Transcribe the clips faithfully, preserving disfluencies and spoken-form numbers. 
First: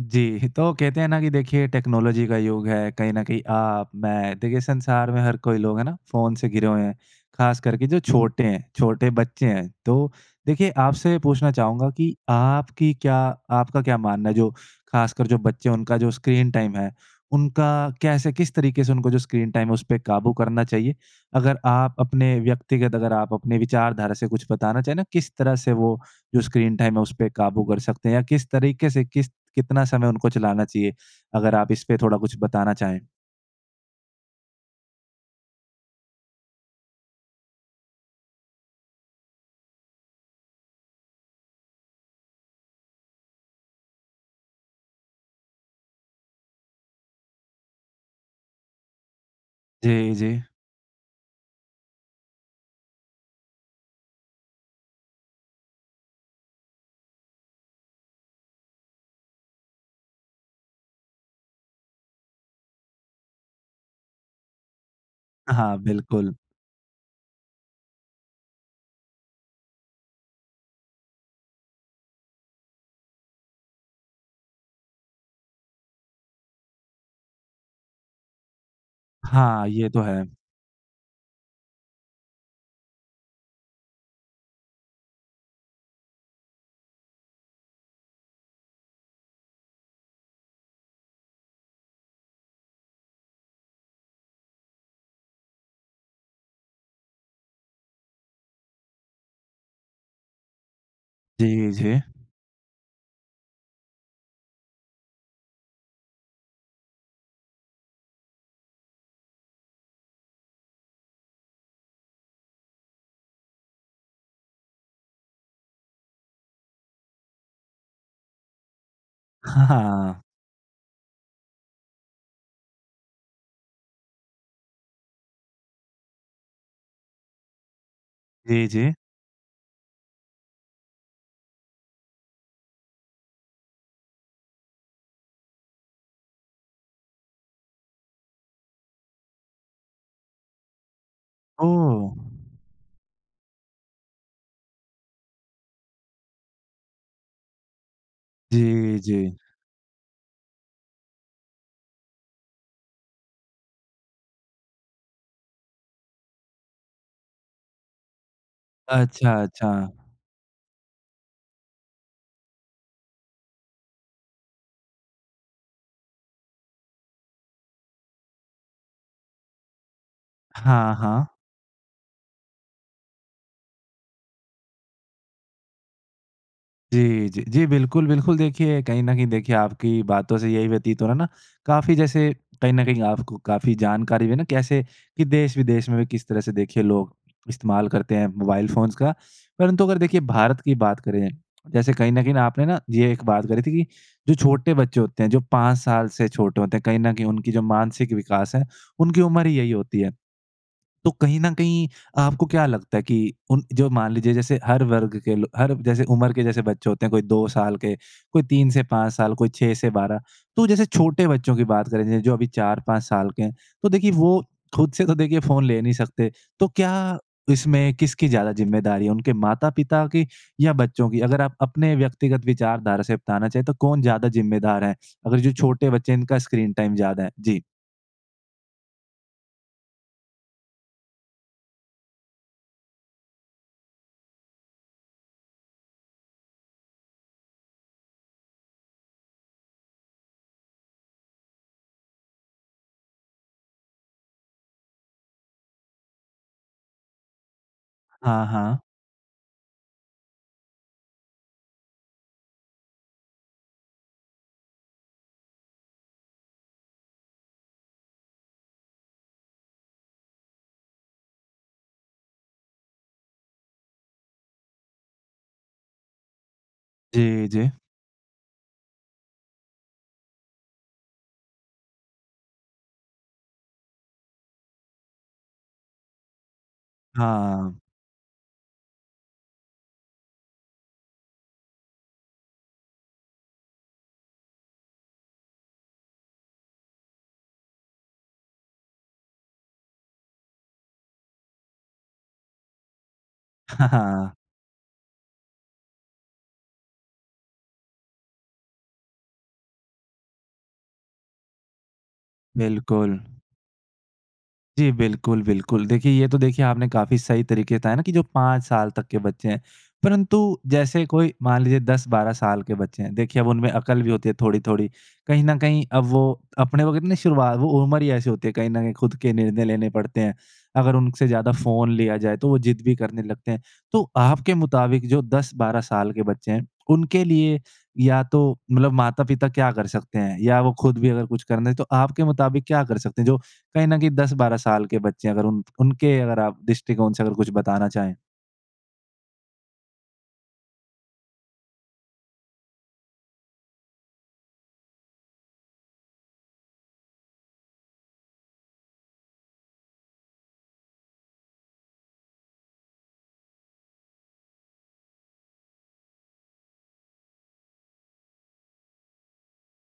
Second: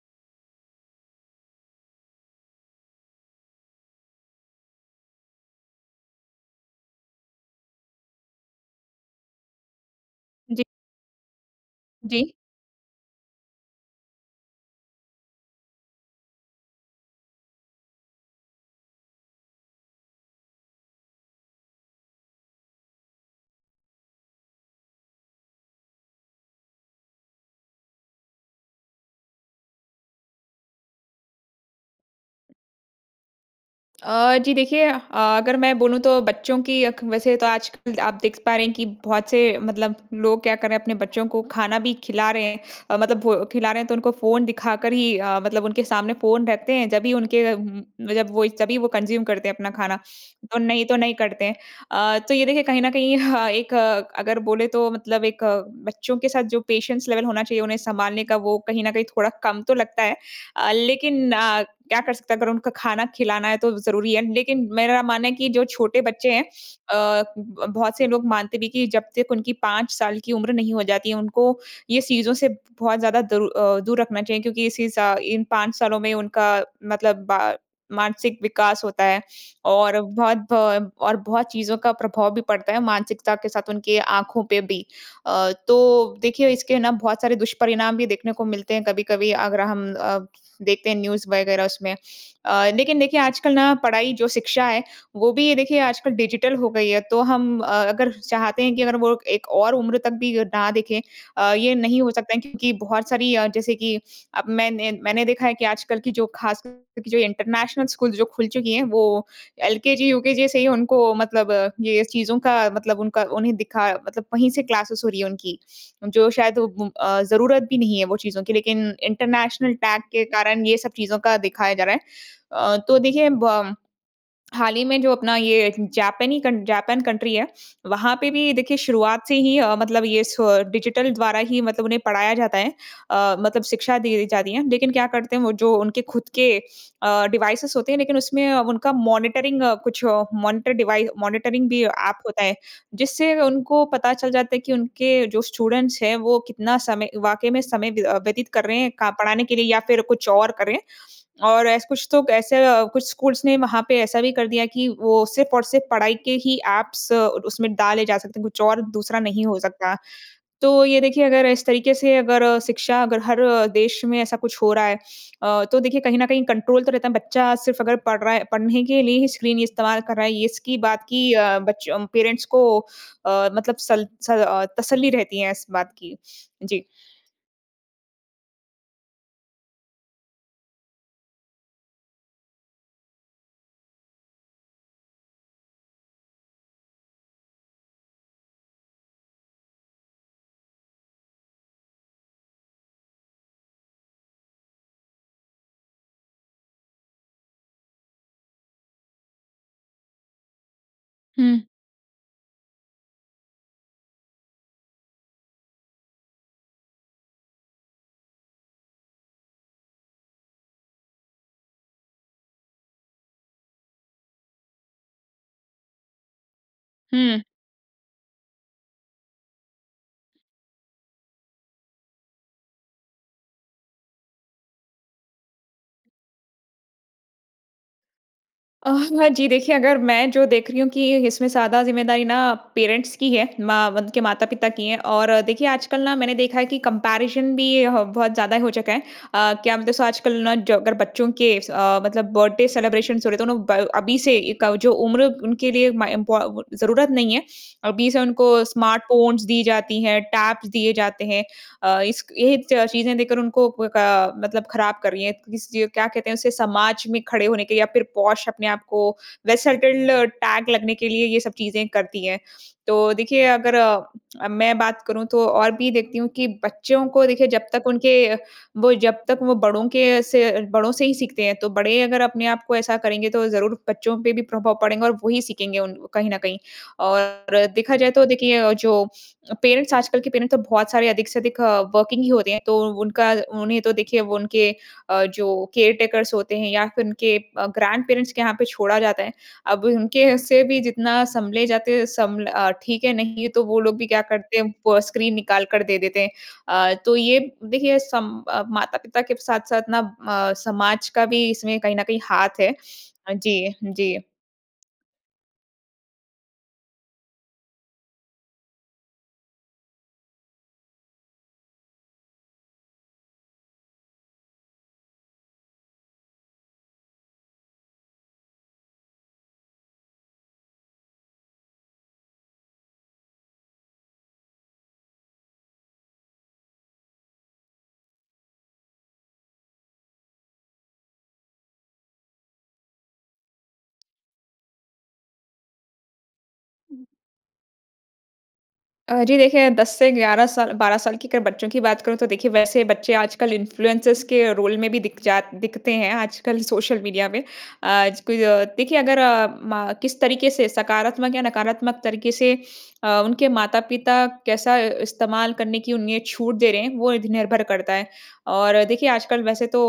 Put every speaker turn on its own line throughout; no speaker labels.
जी। तो कहते हैं ना कि देखिए, टेक्नोलॉजी का युग है। कहीं न कहीं आप, मैं, देखिए संसार में हर कोई लोग है ना फ़ोन से घिरे हुए है। खास करके जो छोटे है, छोटे बच्चे हैं। तो
जी।
देखिए आपसे पूछना चाहूँगा कि
जी।
आपकी क्या आपका क्या मानना है जो खासकर जो बच्चे है उनका जो स्क्रीन टाइम है, उनका कैसे किस तरीके से उनको जो स्क्रीन टाइम है उस पे काबू करना चाहिए? अगर आप अपने व्यक्तिगत अगर आप अपने विचारधारा से कुछ बताना चाहे ना किस तरह से वो जो स्क्रीन टाइम है उस पर काबू कर सकते हैं? या किस तरीके से किस कितना समय उनको चलाना चाहिए? अगर आप इसपे थोड़ा कुछ बताना चाहें?
अ, जी देखिए अ, अगर मैं बोलूँ तो बच्चों की अक वैसे तो आजकल आप देख पा रहे हैं कि बहुत से मतलब लोग क्या कर रहे हैं अपने बच्चों को खाना भी खिला रहे हैं। अ, मतलब भो खिला रहे हैं तो उनको फ़ोन दिखा कर ही अ, मतलब उनके सामने फ़ोन रहते हैं जब ही उनके अ, उम, जब वो तभी वो कंज़्यूम करते हैं अपना खाना।
जी, जी।
तो नहीं तो नहीं करते हैं। अ, तो ये देखिए कहीं न कहीं ह एक अगर बोले तो मतलब एक बच्चों के साथ जो पेशेंस लेवल होना चाहिए उन्हें सँभालने का वो कहीं न कहीं थोड़ा कम तो लगता है। अ, लेकिन अ, क्या कर सकते है अगर उनका खाना खिलाना है तो ज़रूरी है। लेकिन मेरा मानना है कि जो
हाँ,
छोटे बच्चे
बिल्कुल।
हैं, अ, उब अ, बहुत से लोग मानते भी कि जब तक उनकी पाँच साल की उम्र नहीं हो जाती है उनको ये चीज़ों से बहुत ज़्यादा दरू अ, दूर रखना चाहिए क्योंकि इसी सा इन पाँच सालों में उनका मतलब मानसिक विकास होता है।
हाँ, ये
और
तो है।
बहुत भ और बहुत चीज़ों का प्रभाव भी पड़ता है मानसिकता के साथ उनकी आँखों पे भी। अ, तो देखिए इसके ना बहुत सारे दुष्परिणाम भी देखने को मिलते हैं कभी-कभी, अगर हम अ, देखते हैं न्यूज़ वग़ैरह उसमें। अ, लेकिन देखिए आजकल ना पढ़ाई जो शिक्षा है, वो भी ये देखिए आजकल डिजिटल हो गई है। तो हम अ, अगर चाहते हैं कि अगर वो एक और उम्र तक भी अ, ना देखें। अ,
जी,
ये नहीं
जी।
हो सकता है क्योंकि बहुत सारी अ, जैसे कि अब मैं ने मैंने देखा है कि आजकल की जो खासकर की जो इंटरनेशनल स्कूल्स जो खुल चुकी हैं वो एलकेजी, यूकेजी से ही उनको मतलब ये स चीज़ों का मतलब उनका उन्हें दिखा मतलब वहीं से क्लासेज़ हो रही है उनकी। जो शायद उ उ अ, ज़रूरत भी नहीं है वो चीज़ों की लेकिन
ह
इंटरनेशनल टैग
हाँ।
के कारण ये सब चीज़ों का दिखाया जा रहा है। अ, तो देखिए बम हाल ही में जो अपना ये जापनी कन जापान कंट्री है। वहाँ पे भी
जी,
देखिए
जी।
शुरुआत से ही अ, मतलब ये स डिजिटल द्वारा ही मतलब उन्हें पढ़ाया जाता है। अ, मतलब शिक्षा दी जाती है। लेकिन क्या करते हैं वो जो उनके खुद के अ, डिवाइसेस होते हैं लेकिन उसमें अ, उनका मॉनिटरिंग कुछ मॉनिटर डिवाइस मॉनिटरिंग भी
ओह!
ऐप होता है। जिससे उनको पता चल जाता है कि उनके जो स्टूडेंट्स हैं वो कितना समय वाक़ई में समय व्य अ, व्यतीत कर रहे हैं
जी,
क
जी।
पढ़ाने के लिए या फिर कुछ और कर रहे हैं। और ऐस कुछ तो ऐसे अ, कुछ स्कूल्स ने वहाँ पे ऐसा भी कर दिया कि वो सिर्फ़ और सिर्फ़ पढ़ाई के ही ऐप्स और उसमें डाले जा सकते हैं कुछ और दूसरा
अच्छा,
नहीं हो
अच्छा।
सकता। तो ये देखिए अगर इस तरीके से अगर शिक्षा अगर हर देश में ऐसा कुछ हो रहा है, अ, तो देखिए कहीं न कहीं कंट्रोल तो रहता है। बच्चा सिर्फ़ अगर पढ़ रहा है, पढ़ने के लिए ही स्क्रीन इस्तेमाल कर रहा है इसकी
हाँ,
बात
हाँ।
की अ, बच अ, पेरेंट्स को अ, मतलब सल स अ, तसल्ली रहती है इस बात की। जी।
जी, जी। जी, बिल्कुल, बिल्कुल देखिए, कहीं न कहीं देखिए आपकी बातों से यही व्यतीत हो रहा है ना काफ़ी जैसे कहीं न कहीं आपको काफ़ी जानकारी भी है ना कैसे, कि देश-विदेश में भी किस तरह से देखिए लोग इस्तेमाल करते हैं मोबाइल फ़ोन्स का। परंतु अगर देखिए भारत की बात करें, जैसे कहीं न कहीं ना आपने ना ये एक बात करी थी कि जो छोटे बच्चे होते हैं जो पाँच साल से छोटे होते हैं कहीं न कहीं उनकी जो मानसिक विकास है, उनकी उम्र ही यही होती है। तो कहीं न
हुँ।
कहीं आपको क्या लगता है कि उन जो मान लीजिए जैसे हर वर्ग के लो हर जैसे उम्र के जैसे बच्चे होते हैं कोई दो साल के, कोई तीन से पाँच साल, कोई छह से बारह तो जैसे छोटे बच्चों की बात करें जैस जो अभी चार पाँच साल के है, तो देखिए वो खुद से तो देखिए फ़ोन ले नहीं सकते। तो क्या
हुँ।
इसमें किसकी ज़्यादा जिम्मेदारी है उनके माता-पिता की या बच्चों की? अगर आप अपने व्यक्तिगत विचारधारा से बताना चाहे तो कौन ज़्यादा ज़िम्मेदार है? अगर जो छोटे बच्चे हैं इनका स्क्रीन टाइम ज़्यादा है? जी।
अ, हाँ जी। देखिए अगर मैं जो देख रही हूँ कि इसमें ज़्यादा ज़िम्मेदारी ना पेरेंट्स की है। माँ वध के माता-पिता की है। और अ, देखिए आजकल ना मैंने देखा है कि कम्पैरिज़न भी ये ह बहुत ज़्यादा हो चुका है। अ, क्या मतलब स आजकल ना जो अगर बच्चों के स अ, मतलब बर्थडे सेलेब्रेशन्स हो रहे तो नु ब अभी से एक अ, जो उम्र उनके लिए माय इम्पौ वो ज़रूरत नहीं है, अभी से
हाँ,
उनको
हाँ।
स्मार्ट फ़ोन्स दी जाती हैं, टैब्स दिए जाते हैं। अ, इसक ये च चीज़ें देखकर उनको क का मतलब खराब कर रही हैं। किस ये क्या कहते हैं उसे, समाज में खड़े होने के लिए या फिर पोश अपने आप को वेसेलटेन्ड टैग लगने के लिए ये सब चीज़ें करती हैं। तो देखिए अगर अ, मैं बात करूँ तो और भी देखती हूँ कि बच्चों को देखिए
जी,
जब
जी।
तक उनके वो जब तक वो बड़ों के से बड़ों से ही सीखते हैं, तो बड़े अगर अपने आप को ऐसा करेंगे तो ज़रूर बच्चों पे भी प्रभाव पड़ेगा और वही सीखेंगे उन कहीं न कहीं। और
हाँ।
देखा जाए तो देखिए जो पेरेंट्स आजकल के पेरेंट्स तो बहुत सारे अधिक से अधिक अ, वर्कींग ही होते हैं। तो उनका उन्हें तो देखिए वो उनके अ, जो केयरटेकर्स होते हैं या फिर उनके ग्रैंडपेरेंट्स के यहाँ पे छोड़ा जाता है। अब अ, उनके से भी जितना संभले जाते हैं सम्भ्ल अ, ठीक है नहीं है तो वो लोग भी क्या
हाँ।
करते हैं, वो स्क्रीन निकाल कर दे देते हैं। अ, तो ये देखिए सम अ, माता-पिता के साथ-साथ ना म समाज का भी इसमें कहीं न कहीं हाथ है।
बिल्कुल।
जी। जी।
जी, बिल्कुल बिल्कुल। देखिए ये तो देखिए आपने काफ़ी सही तरीके से बताया ना की जो पाँच साल तक के बच्चे हैं। परन्तु जैसे कोई मान लीजिए दस बारह साल के बच्चे हैं, देखिए अब उनमें अकल भी होती है थोड़ी-थोड़ी। कहीं न कहीं अब वो अपने को कितने शुरुवात वो उम्र ही ऐसी होती है कहीं न कहीं खुद के निर्णय लेने पड़ते हैं। अगर उनसे ज़्यादा फ़ोन लिया जाए तो वो ज़िद भी करने लगते हैं। तो आपके मुताबिक जो दस बारह साल के बच्चे हैं उनके लिए या तो मतलब माता-पिता क्या कर सकते हैं? या वो खुद भी अगर कुछ करने तो आपके मुताबिक क्या कर सकते हैं? जो कहीं न कहीं दस बारह साल के बच्चे हैं अगर उन उनके अगर आप दृष्टिकोण से कुछ बताना चाहें।
अ, जी देखिए, दस से ग्यारह साल बारह साल की अगर बच्चों की बात करूँ, तो देखिए, वैसे बच्चे आजकल इन्फ़लुएनसर्स के रोल में भी दिख जा दिखते हैं आजकल सोशल मीडिया में। आज क अ, देखिए अगर अ, मा किस तरीके से सकारात्मक या नकारात्मक तरीके से अ, उनके माता-पिता कैसा इस्तेमाल करने की उन्हें छूट दे रहे हैं वो इध निर्भर करता है। और देखिए, आजकल वैसे तो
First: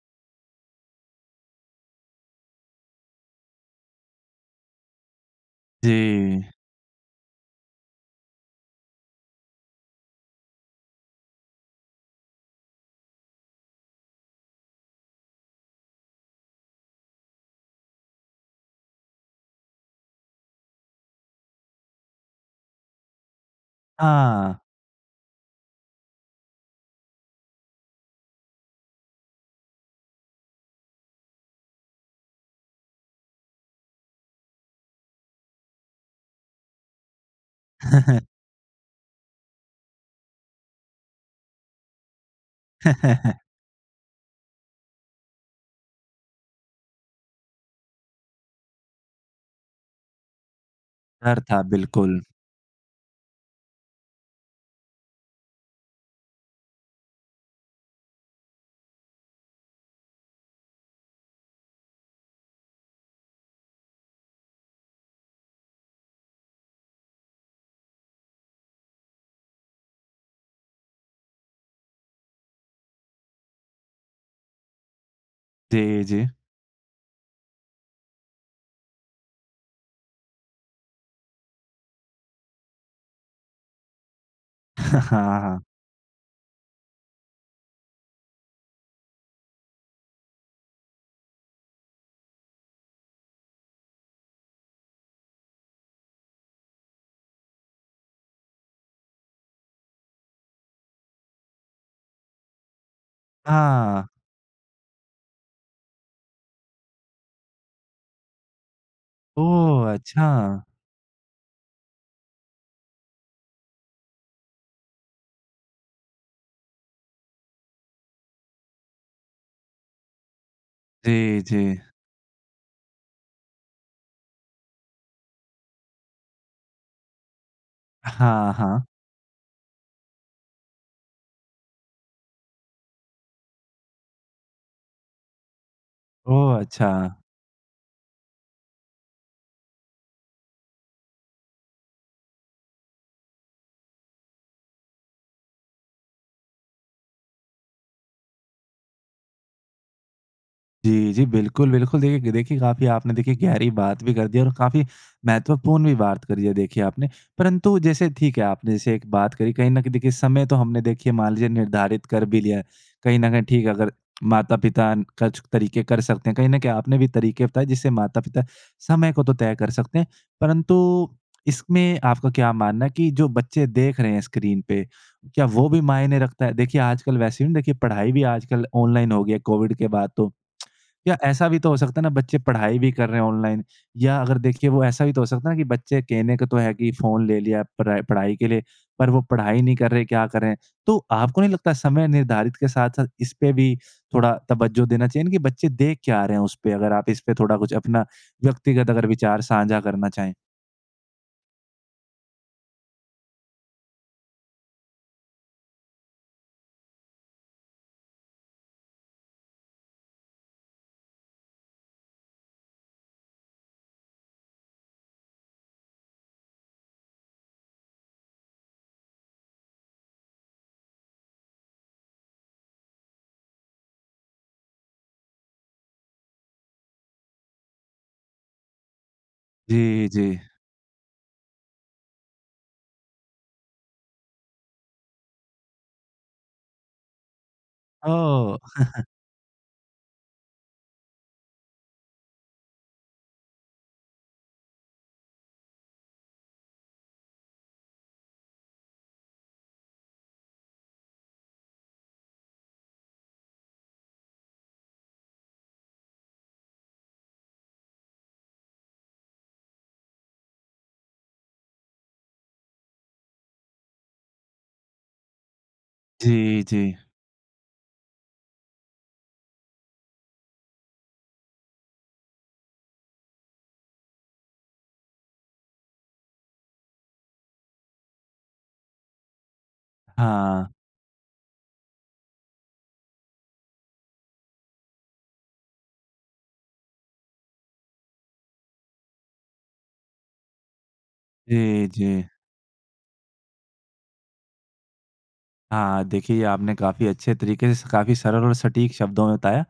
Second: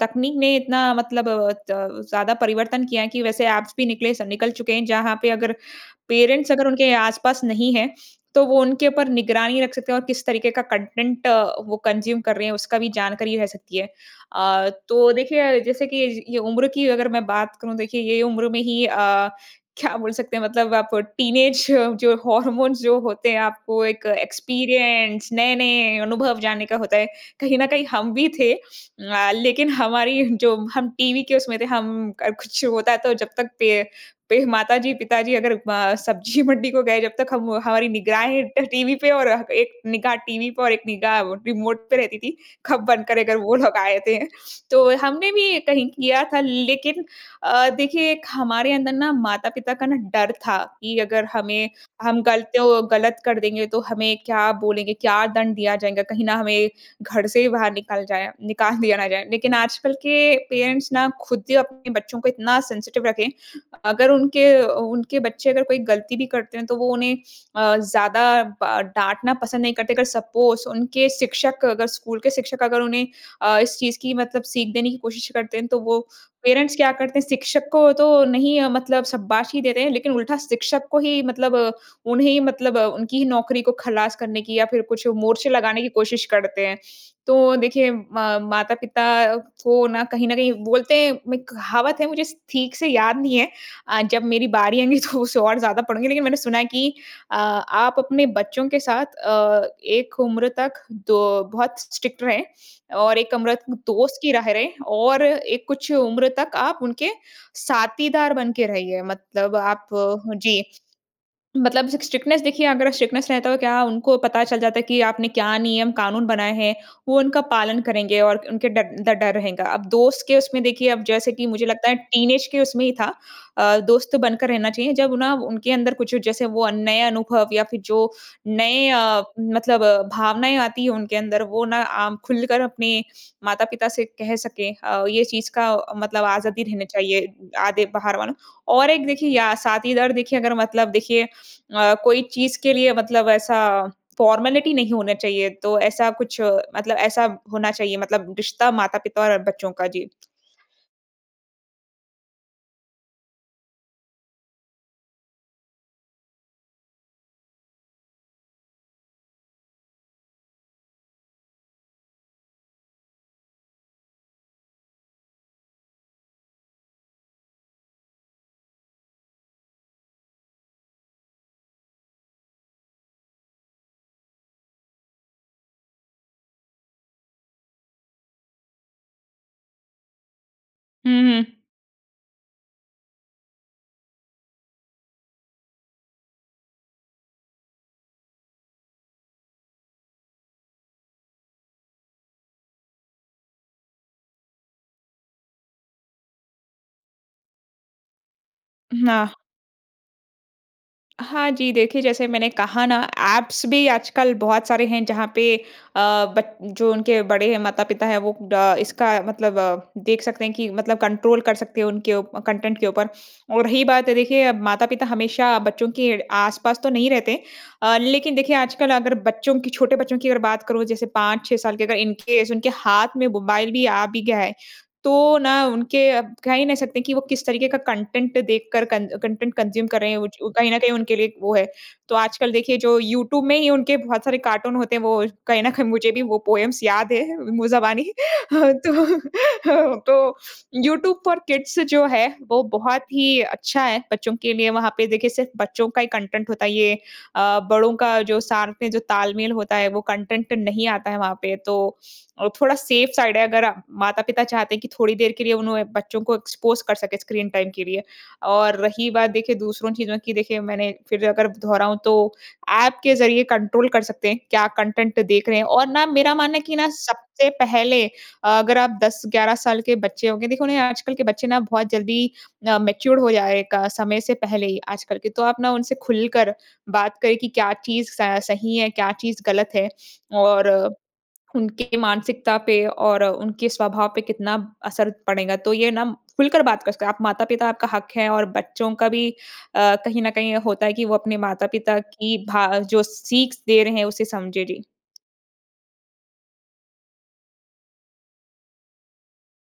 तकनीक ने इतना मतलब अ, त ज़्यादा परिवर्तन किया है कि वैसे एप्स भी निकले स निकल चुके हैं जहाँ पे अगर
जी।
पेरेंट्स अगर उनके आस-पास नहीं हैं, तो वो उनके ऊपर निगरानी रख सकते हैं और किस तरीके का कंटेंट अ, वो कंज़्यूम कर रहे हैं, उसका भी जानकारी रह सकती है। अ, तो देखिए, जैसे कि ये उम्र की अगर मैं बात करूँ, देखिए ये उम्र में ही अ, क्या बोल सकते हैं? मतलब आप टीनेज जो हॉर्मोन्स जो होते हैं आपको एक
हाँ।
एक्सपीरियंस नए-नए अनुभव जानने का होता है। कहीं न कहीं हम भी थे अ, लेकिन हमारी जो हम टीवी के उसमें थे हम क कुछ होता तो जब तक पे पे माताजी-पिताजी अगर म सब्ज़ी मंडी को गए जब तक हम हमारी निगराहें ट टीवी पे और एक निगाह टीवी पर और एक निगाह रिमोट पे रहती थी, कब बंद करें अगर वो लोग आए ते हैं? तो हमने भी कहीं किया था लेकिन अ, देखिए एक हमारे अंदर ना माता-पिता का ना डर था कि अगर
डर था,
हमें
बिल्कुल।
हम गलतो गलत कर देंगे तो हमें क्या बोलेंगे? क्या दंड दिया जाएगा? कहीं ना हमें घर से ही बाहर निकल जाएँ निकाल दिया ना जाए। लेकिन आजकल के पेरेंट्स ना खुद ही अपने बच्चों को इतना सेंसिटिव रखे हैं। अगर उनके अ, उ उनके बच्चे अगर कोई गलती भी करते हैं तो वो उन्हें अ, ज़्यादा बा डाँटना पसंद नहीं करते। अगर सपोज़ उनके शिक्षक अगर स्कूल के शिक्षक अगर उन्हें अ, इस चीज़ की मतलब सीख देने की कोशिश करते हैं, तो वो
जी, जी।
पेरेंट्स क्या करते हैं, शिक्षक को तो नहीं मतलब शाबाशी देते हैं लेकिन उल्टा शिक्षक को ही मतलब उन्हें ही मतलब उनकी ही नौकरी को खलास करने की या फिर कुछ
हाँ,
मोर्चे
हाँ।
लगाने की कोशिश करते हैं। तो देखिए म माता-पिता को ना कहीं न कहीं बोलते हैं मैं कहावत है मुझे स ठीक से याद नहीं है अ, जब मेरी बारी आएँगी तो उसे और ज़्यादा पढ़ूँगी। लेकिन मैंने सुना है कि अ, आप अपने बच्चों के साथ अ, एक उम्र तक द बहुत स्ट्रिक्ट रहें और एक उम्र
हाँ।
दोस्त की रह रहें और एक कुछ उम्र तक आप उनके साथीदार बन के रहिए, मतलब आप
ओह!
जी।
अच्छा।
मतलब सिक स्ट्रिक्टनेस देखिए अगर स्ट्रिक्टनेस रहता तो क्या उनको पता चल जाता है कि आपने क्या नियम-कानून बनाए हैं? वो उनका पालन करेंगे और क उनके ड ड डर रहेगा। अब दोस्त के उसमें देखिए, अब जैसे
जी,
कि मुझे
जी।
लगता है टीनेज के उसमें ही था अ, दोस्त बनकर रहना चाहिए। जब ना उनके अंदर कुछ जैसे वो अ, नए अनुभव या फिर जो
हाँ, हाँ।
नए अ, मतलब भावनाएँ आती हैं उनके अंदर, वो ना आम खुलकर अपने माता-पिता से कह सकें। अ, ये चीज़ का मतलब
ओह!
आज़ादी रहना
अच्छा।
चाहिए। आधे बाहर वालों और एक देखिए या साथीदार देखिए अगर मतलब देखिए अ, कोई चीज़ के लिए मतलब ऐसा फॉर्मेलिटी नहीं होना चाहिए, तो ऐसा कुछ मतलब ऐसा होना चाहिए मतलब रिश्ता माता-पिता और बच्चों का। जी।
जी, जी, बिल्कुल, बिल्कुल। देख देखिए, काफ़ी आपने देखिए गहरी बात भी कर दी है और काफ़ी महत्वपूर्ण भी बात करी है, देखिए आपने। परंतु जैसे ठीक है, आपने जैसे एक बात करी। कहीं न कहीं देखिए, समय तो हमने देखिए मान लीजिए निर्धारित कर भी लिया है। कहीं न कहीं ठीक है, अगर माता-पिता न कछ तरीके कर सकते हैं। कहीं न कहीं आपने भी तरीके बताए जिससे माता-पिता समय को तो तय कर सकते हैं। परंतु इसमें आपका क्या मानना है कि जो बच्चे देख रहे हैं स्क्रीन पे, क्या वो भी मायने रखता है? देखिए, आजकल वैसे भी देखिए पढ़ाई भी आजकल ऑनलाइन हो गई है कोविड के बाद तो।
हुँ,
या ऐसा भी
हुँ।
तो हो सकता है ना बच्चे पढ़ाई भी कर रहे हैं ऑनलाइन या अगर देखिए, वो ऐसा भी तो हो सकता है ना कि बच्चे कहने को तो है कि फ़ोन ले लिया परै पढ़ाई के लिए, पर वो पढ़ाई नहीं कर रहे, क्या करें? तो आपको नहीं लगता समय निर्धारित के साथ-साथ इसपे भी थोड़ा तवज्जो देना चाहिए ना कि बच्चे देख क्या रहे हैं उसपे? अगर आप इसपे थोड़ा कुछ अपना व्यक्तिगत अगर
हुँ, हाँ।
विचार साझा करना चाहें।
हाँ जी, देखिए जैसे मैंने कहा ना, ऐप्स भी आजकल बहुत सारे हैं जहाँ पे अ, बट जो उनके बड़े हैं माता-पिता हैं, वो ड इसका मतलब देख सकते हैं कि मतलब कंट्रोल कर सकते हैं उनके उ कंटेंट के ऊपर। और रही बात है, देखिए माता-पिता हमेशा बच्चों के आसपास तो नहीं रहते अ, लेकिन देखिए आजकल अगर बच्चों की छोटे बच्चों की अगर बात करूँ, जैसे पाँच छः साल के, अगर इन केस उनके हाथ में मोबाइल भी आ भी गया है, तो ना उनके अ, कह ही नहीं सकते कि वो किस तरीके का कंटेंट देखकर कन कंटेंट कंज्यूम कर
जी,
रहे हैं, वो
जी।
जो कहीं न कहीं उनके लिए एक वो है। तो आजकल देखिए, जो यूट्यूब में ही उनके बहुत सारे कार्टून होते हैं, वो कहीं न कहीं मुझे भी वो पोएम्स याद हैं मुँह ज़बानी।
ओह!
तो तो यूट्यूब पर किड्स जो है, वो बहुत ही अच्छा है। बच्चों के लिए वहाँ पे देखिए सिर्फ़ बच्चों का ही कंटेंट होता है। ये अ, बड़ों का जो साथ में जो तालमेल होता है, वो कंटेंट नहीं आता है वहाँ पे। तो अ, थोड़ा सेफ साइड है अगर माता-पिता चाहते हैं कि थोड़ी देर के लिए उन्हें बच्चों को एक्सपोज कर सकें स्क्रीन टाइम के लिए। और रही बात देखिए दूसरों चीज़ों की देखिए मैंने फिर अगर दोहराऊँ, तो ऐप के ज़रिए कंट्रोल कर सकते हैं। क्या कंटेंट देख रहे हैं। और ना मेरा मानना
जी,
है कि ना
जी।
सबसे पहले अगर आप दस ग्यारह साल के बच्चे होंगे, देखो ना ये आजकल के बच्चे ना बहुत जल्दी अ, मैच्योर हो जा रहे हैं का समय से पहले ही, आजकल के। तो आप ना उनसे खुलकर बात करें कि क्या चीज़ स सही है, क्या चीज़ गलत है और
हाँ।
उनके मानसिकता पे और उनके स्वभाव पे कितना असर पड़ेगा। तो ये नम खुलकर बात कर सकते, आप माता-पिता, आपका हक है और बच्चों का भी अ, कहीं न कहीं होता है कि वो अपने
जी,
माता-पिता
जी।
की भा जो सीख दे रहे हैं उसे समझे, जी।
हाँ, देखिए, ये आपने काफ़ी अच्छे तरीके से काफ़ी सरल और सटीक शब्दों में बताया।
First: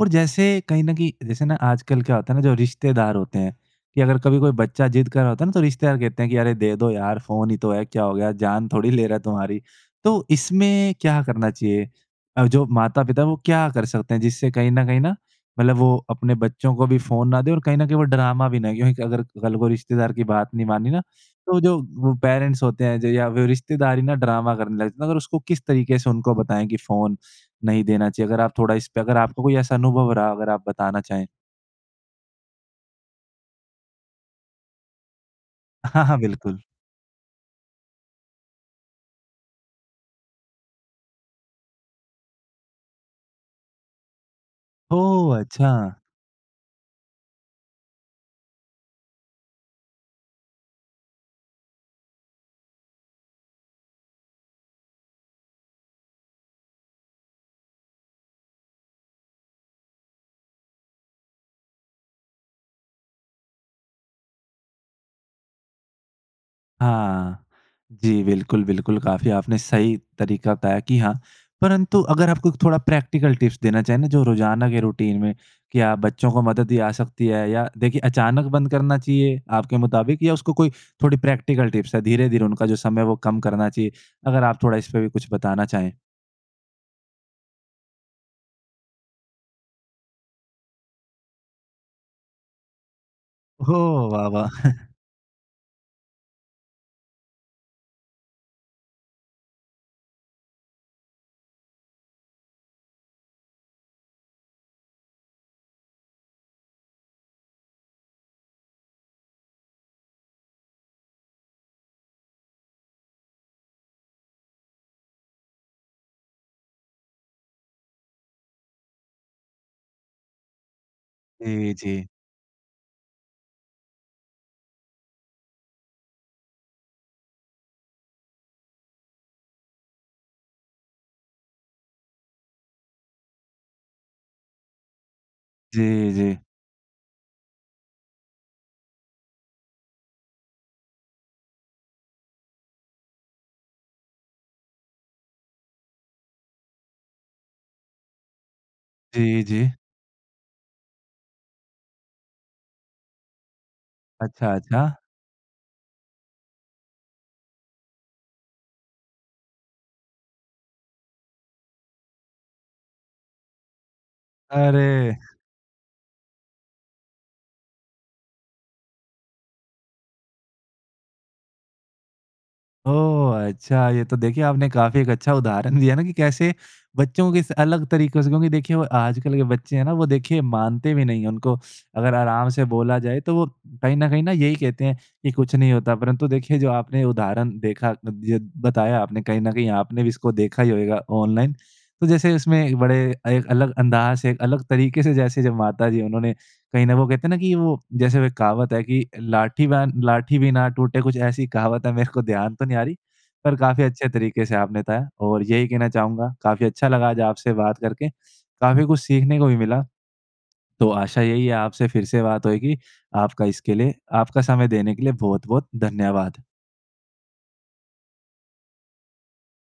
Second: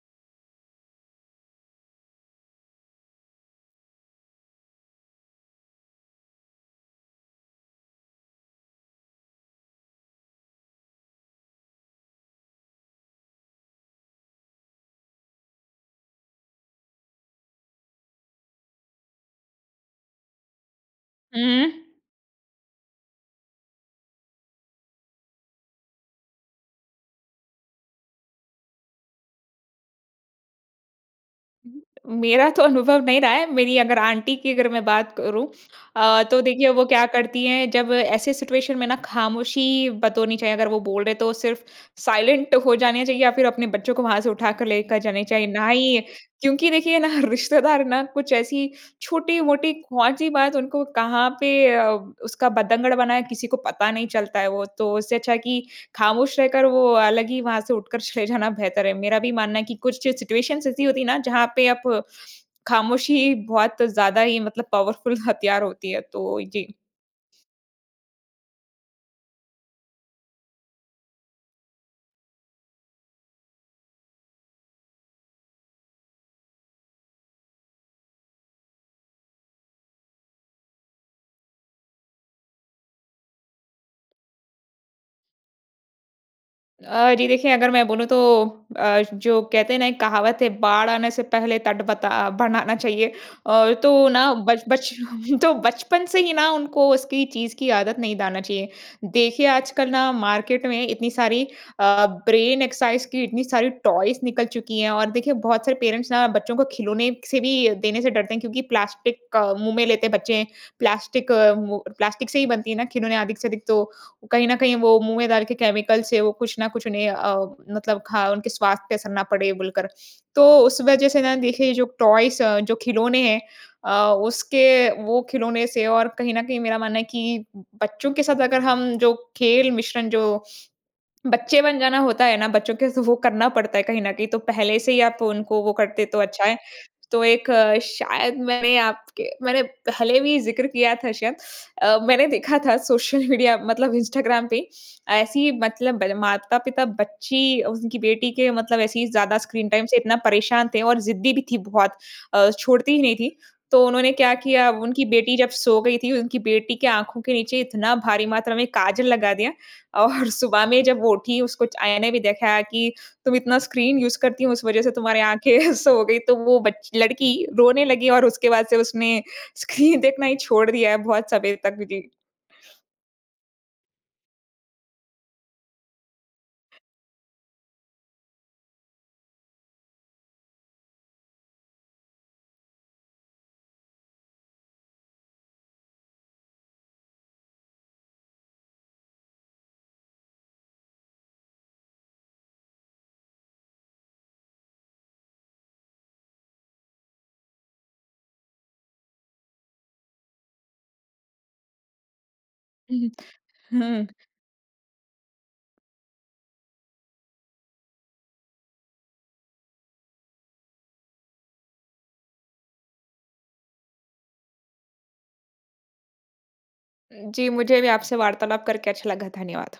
और जैसे कहीं न कहीं जैसे ना आजकल क्या होता है ना, जो रिश्तेदार होते हैं कि अगर कभी कोई बच्चा ज़िद कर रहा होता है ना तो रिश्तेदार कहते हैं कि, "अरे दे दो यार, फ़ोन ही तो है। क्या हो गया? जान थोड़ी ले रहा है तुम्हारी।" तो इसमें क्या करना चाहिए? और जो माता-पिता हैं, वो क्या कर सकते हैं? जिससे कहीं न कहीं ना मतलब वो अपने बच्चों को भी फ़ोन ना दें और कहीं न कहीं वो ड्रामा भी नहीं क्योंकि अगर कल को रिश्तेदार की बात नहीं मानी ना, तो जो
हुँ।
वो पेरेंट्स होते हैं जो या फिर रिश्तेदार ही ना ड्रामा करने लगते हैं तो फिर उसको किस तरीके से उनको बताएँ कि फ़ोन नहीं देना चाहिए। अगर आप थोड़ा इसपे अगर आपको कोई ऐसा अनुभव रहा, अगर आप बताना चाहें।
हुँ, हुँ। मेरा तो अनुभव नहीं रहा है। मेरी अगर आंटी की अगर मैं बात करूँ
हाँ, हाँ,
अ, तो
बिल्कुल।
देखिए वो क्या करती हैं, जब ऐसे सिचुएशन में ना ख़ामोशी बतोरनी चाहिए। अगर वो बोल रहे हैं तो सिर्फ़ साइलेंट हो जाने चाहिए या फिर अपने बच्चों को वहाँ से उठाकर लेकर जाने
ओह!
चाहिए। ना ही
अच्छा।
क्योंकि देखिए ना रिश्तेदार ना कुछ ऐसी छोटी-मोटी कौन-सी बात उनको कहाँ पे अ, उसका बतंगड़ बनाए, किसी को पता नहीं चलता है वो। तो उससे अच्छा है कि खामोश रहकर वो अलग ही वहाँ से उठकर चले जाना बेहतर है। मेरा भी मानना है कि कुछ चे सिचुएशंस ऐसी होती हैं ना जहाँ पे आप ख़ामोशी बहुत ज़्यादा ही मतलब पावरफुल हथियार होती है, तो जी।
हाँ। जी, बिल्कुल, बिल्कुल, काफ़ी आपने सही तरीका बताया कि हाँ। परंतु अगर आपको एक थोड़ा प्रैक्टिकल टिप्स देना चाहें ना जो रोज़ाना के रूटीन में, क्या बच्चों को मदद ही जा सकती है या देखिए, अचानक बंद करना चाहिए आपके मुताबिक या उसको कोई थोड़ी प्रैक्टिकल टिप्स है, धीरे-धीरे उनका जो समय है वो कम करना चाहिए? अगर आप थोड़ा इसपे भी कुछ बताना चाहें।
अ, जी देखिए अगर मैं बोलूँ तो अ, जो कहते हैं ना एक कहावत है, "बाढ़ आने से पहले तट बता अ, बनाना चाहिए।" अ,
ओहो!
तो
वाह,
ना
वाह!
बच बचपन तो बचपन से ही ना उनको उसकी चीज़ की आदत नहीं डालना चाहिए। देखिए आजकल ना मार्केट में इतनी सारी अ, ब्रेन-एक्सरसाइज़ की इतनी सारी टॉयज़ निकल चुकी हैं और देखिए बहुत सारे पेरेंट्स ना बच्चों को खिलौने से भी देने से डरते हैं क्योंकि प्लास्टिक, मुँह में लेते बच्चे। प्लास्टिक अ, वो प्लास्टिक से ही बनती है ना खिलौने अधिक से अधिक तो। कहीं न कहीं वो मुँह में डाल के केमिकल से वो कुछ न कुछ उन्हें अ, मतलब ख उनके स्वास्थ्य पे असर ना पड़े बोलकर। तो उस वजह से ना देखिए
जी,
जो
जी।
टॉयज़ जो खिलौने हैं अ, उसके वो खिलौने से और कहीं न कहीं मेरा मानना है कि बच्चों के साथ अगर हम जो खेल मिश्रण जो बच्चे बन जाना होता है ना? बच्चों के स वो करना पड़ता है कहीं न कहीं। तो पहले से ही आप उनको वो करते
जी,
तो
जी।
अच्छा है। तो एक, शायद मैंने आपके मैंने पहले भी ज़िक्र किया था शायद। अ, मैंने देखा था सोशल मीडिया मतलब इंस्टाग्राम पे, ऐसे ही मतलब बल माता-पिता बच्ची अज़ उनकी बेटी के मतलब ऐसे ही ज़्यादा
जी, जी।
स्क्रीन टाइम से इतना परेशान थे और ज़िद्दी भी थी बहुत। अ, छोड़ती ही नहीं थी। तो उन्होंने क्या
अच्छा,
किया?
अच्छा।
उनकी बेटी जब सो गई थी उनकी बेटी के आँखों के नीचे इतना भारी मात्रा में काजल लगा दिया और सुबह में जब वो उठी उसको च आयने भी दिखाया कि तुम इतना स्क्रीन यूज़ करती हो उस वजह से
अरे!
तुम्हारी आँखें सो गई, तो वो बच्च लड़की रोने लगी और उसके बाद से उसने स्क्रीन देखना ही छोड़ दिया है बहुत समय तक। जी।
ओह! अच्छा। ये तो देखिए आपने काफ़ी एक अच्छा उदाहरण दिया ना कि कैसे बच्चों की स अलग तरीकों से क्योंकि देखिए वो आजकल के बच्चे हैं ना वो देखिए मानते भी नहीं है। उनको अगर आराम से बोला जाए तो वो कहीं न कहीं ना यही कहते हैं कि कुछ नहीं होता। परंतु देखिए जो आपने उदाहरण देखा अद यद बताया आपने कहीं न कहीं आपने भी इसको देखा ही होएगा ऑनलाइन। तो जैसे उसमें एक बड़े एक अलग अंदाज़ से एक अलग तरीके से जैसे जब माता जी उन्होंने कहीं ना वो कहते हैं ना कि वो जैसे वो एक कहावत है कि, "लाठी बैन लाठी भी ना टूटे" कुछ ऐसी कहावत है मेरे को ध्यान तो नहीं आ
उ
रही। पर
हुँ,
काफ़ी
हाँ।
अच्छे तरीके से आपने बताया। और यही कहना चाहूँगा काफ़ी अच्छा लगा आज आपसे बात करके। काफ़ी कुछ सीखने को भी मिला। तो आशा यही है आपसे फिर से बात होएगी। आपका इसके लिए आपका समय देने के लिए बहुत-बहुत धन्यवाद।
अ, जी। मुझे भी आपसे वार्तालाप करके अच्छा लगा। धन्यवाद।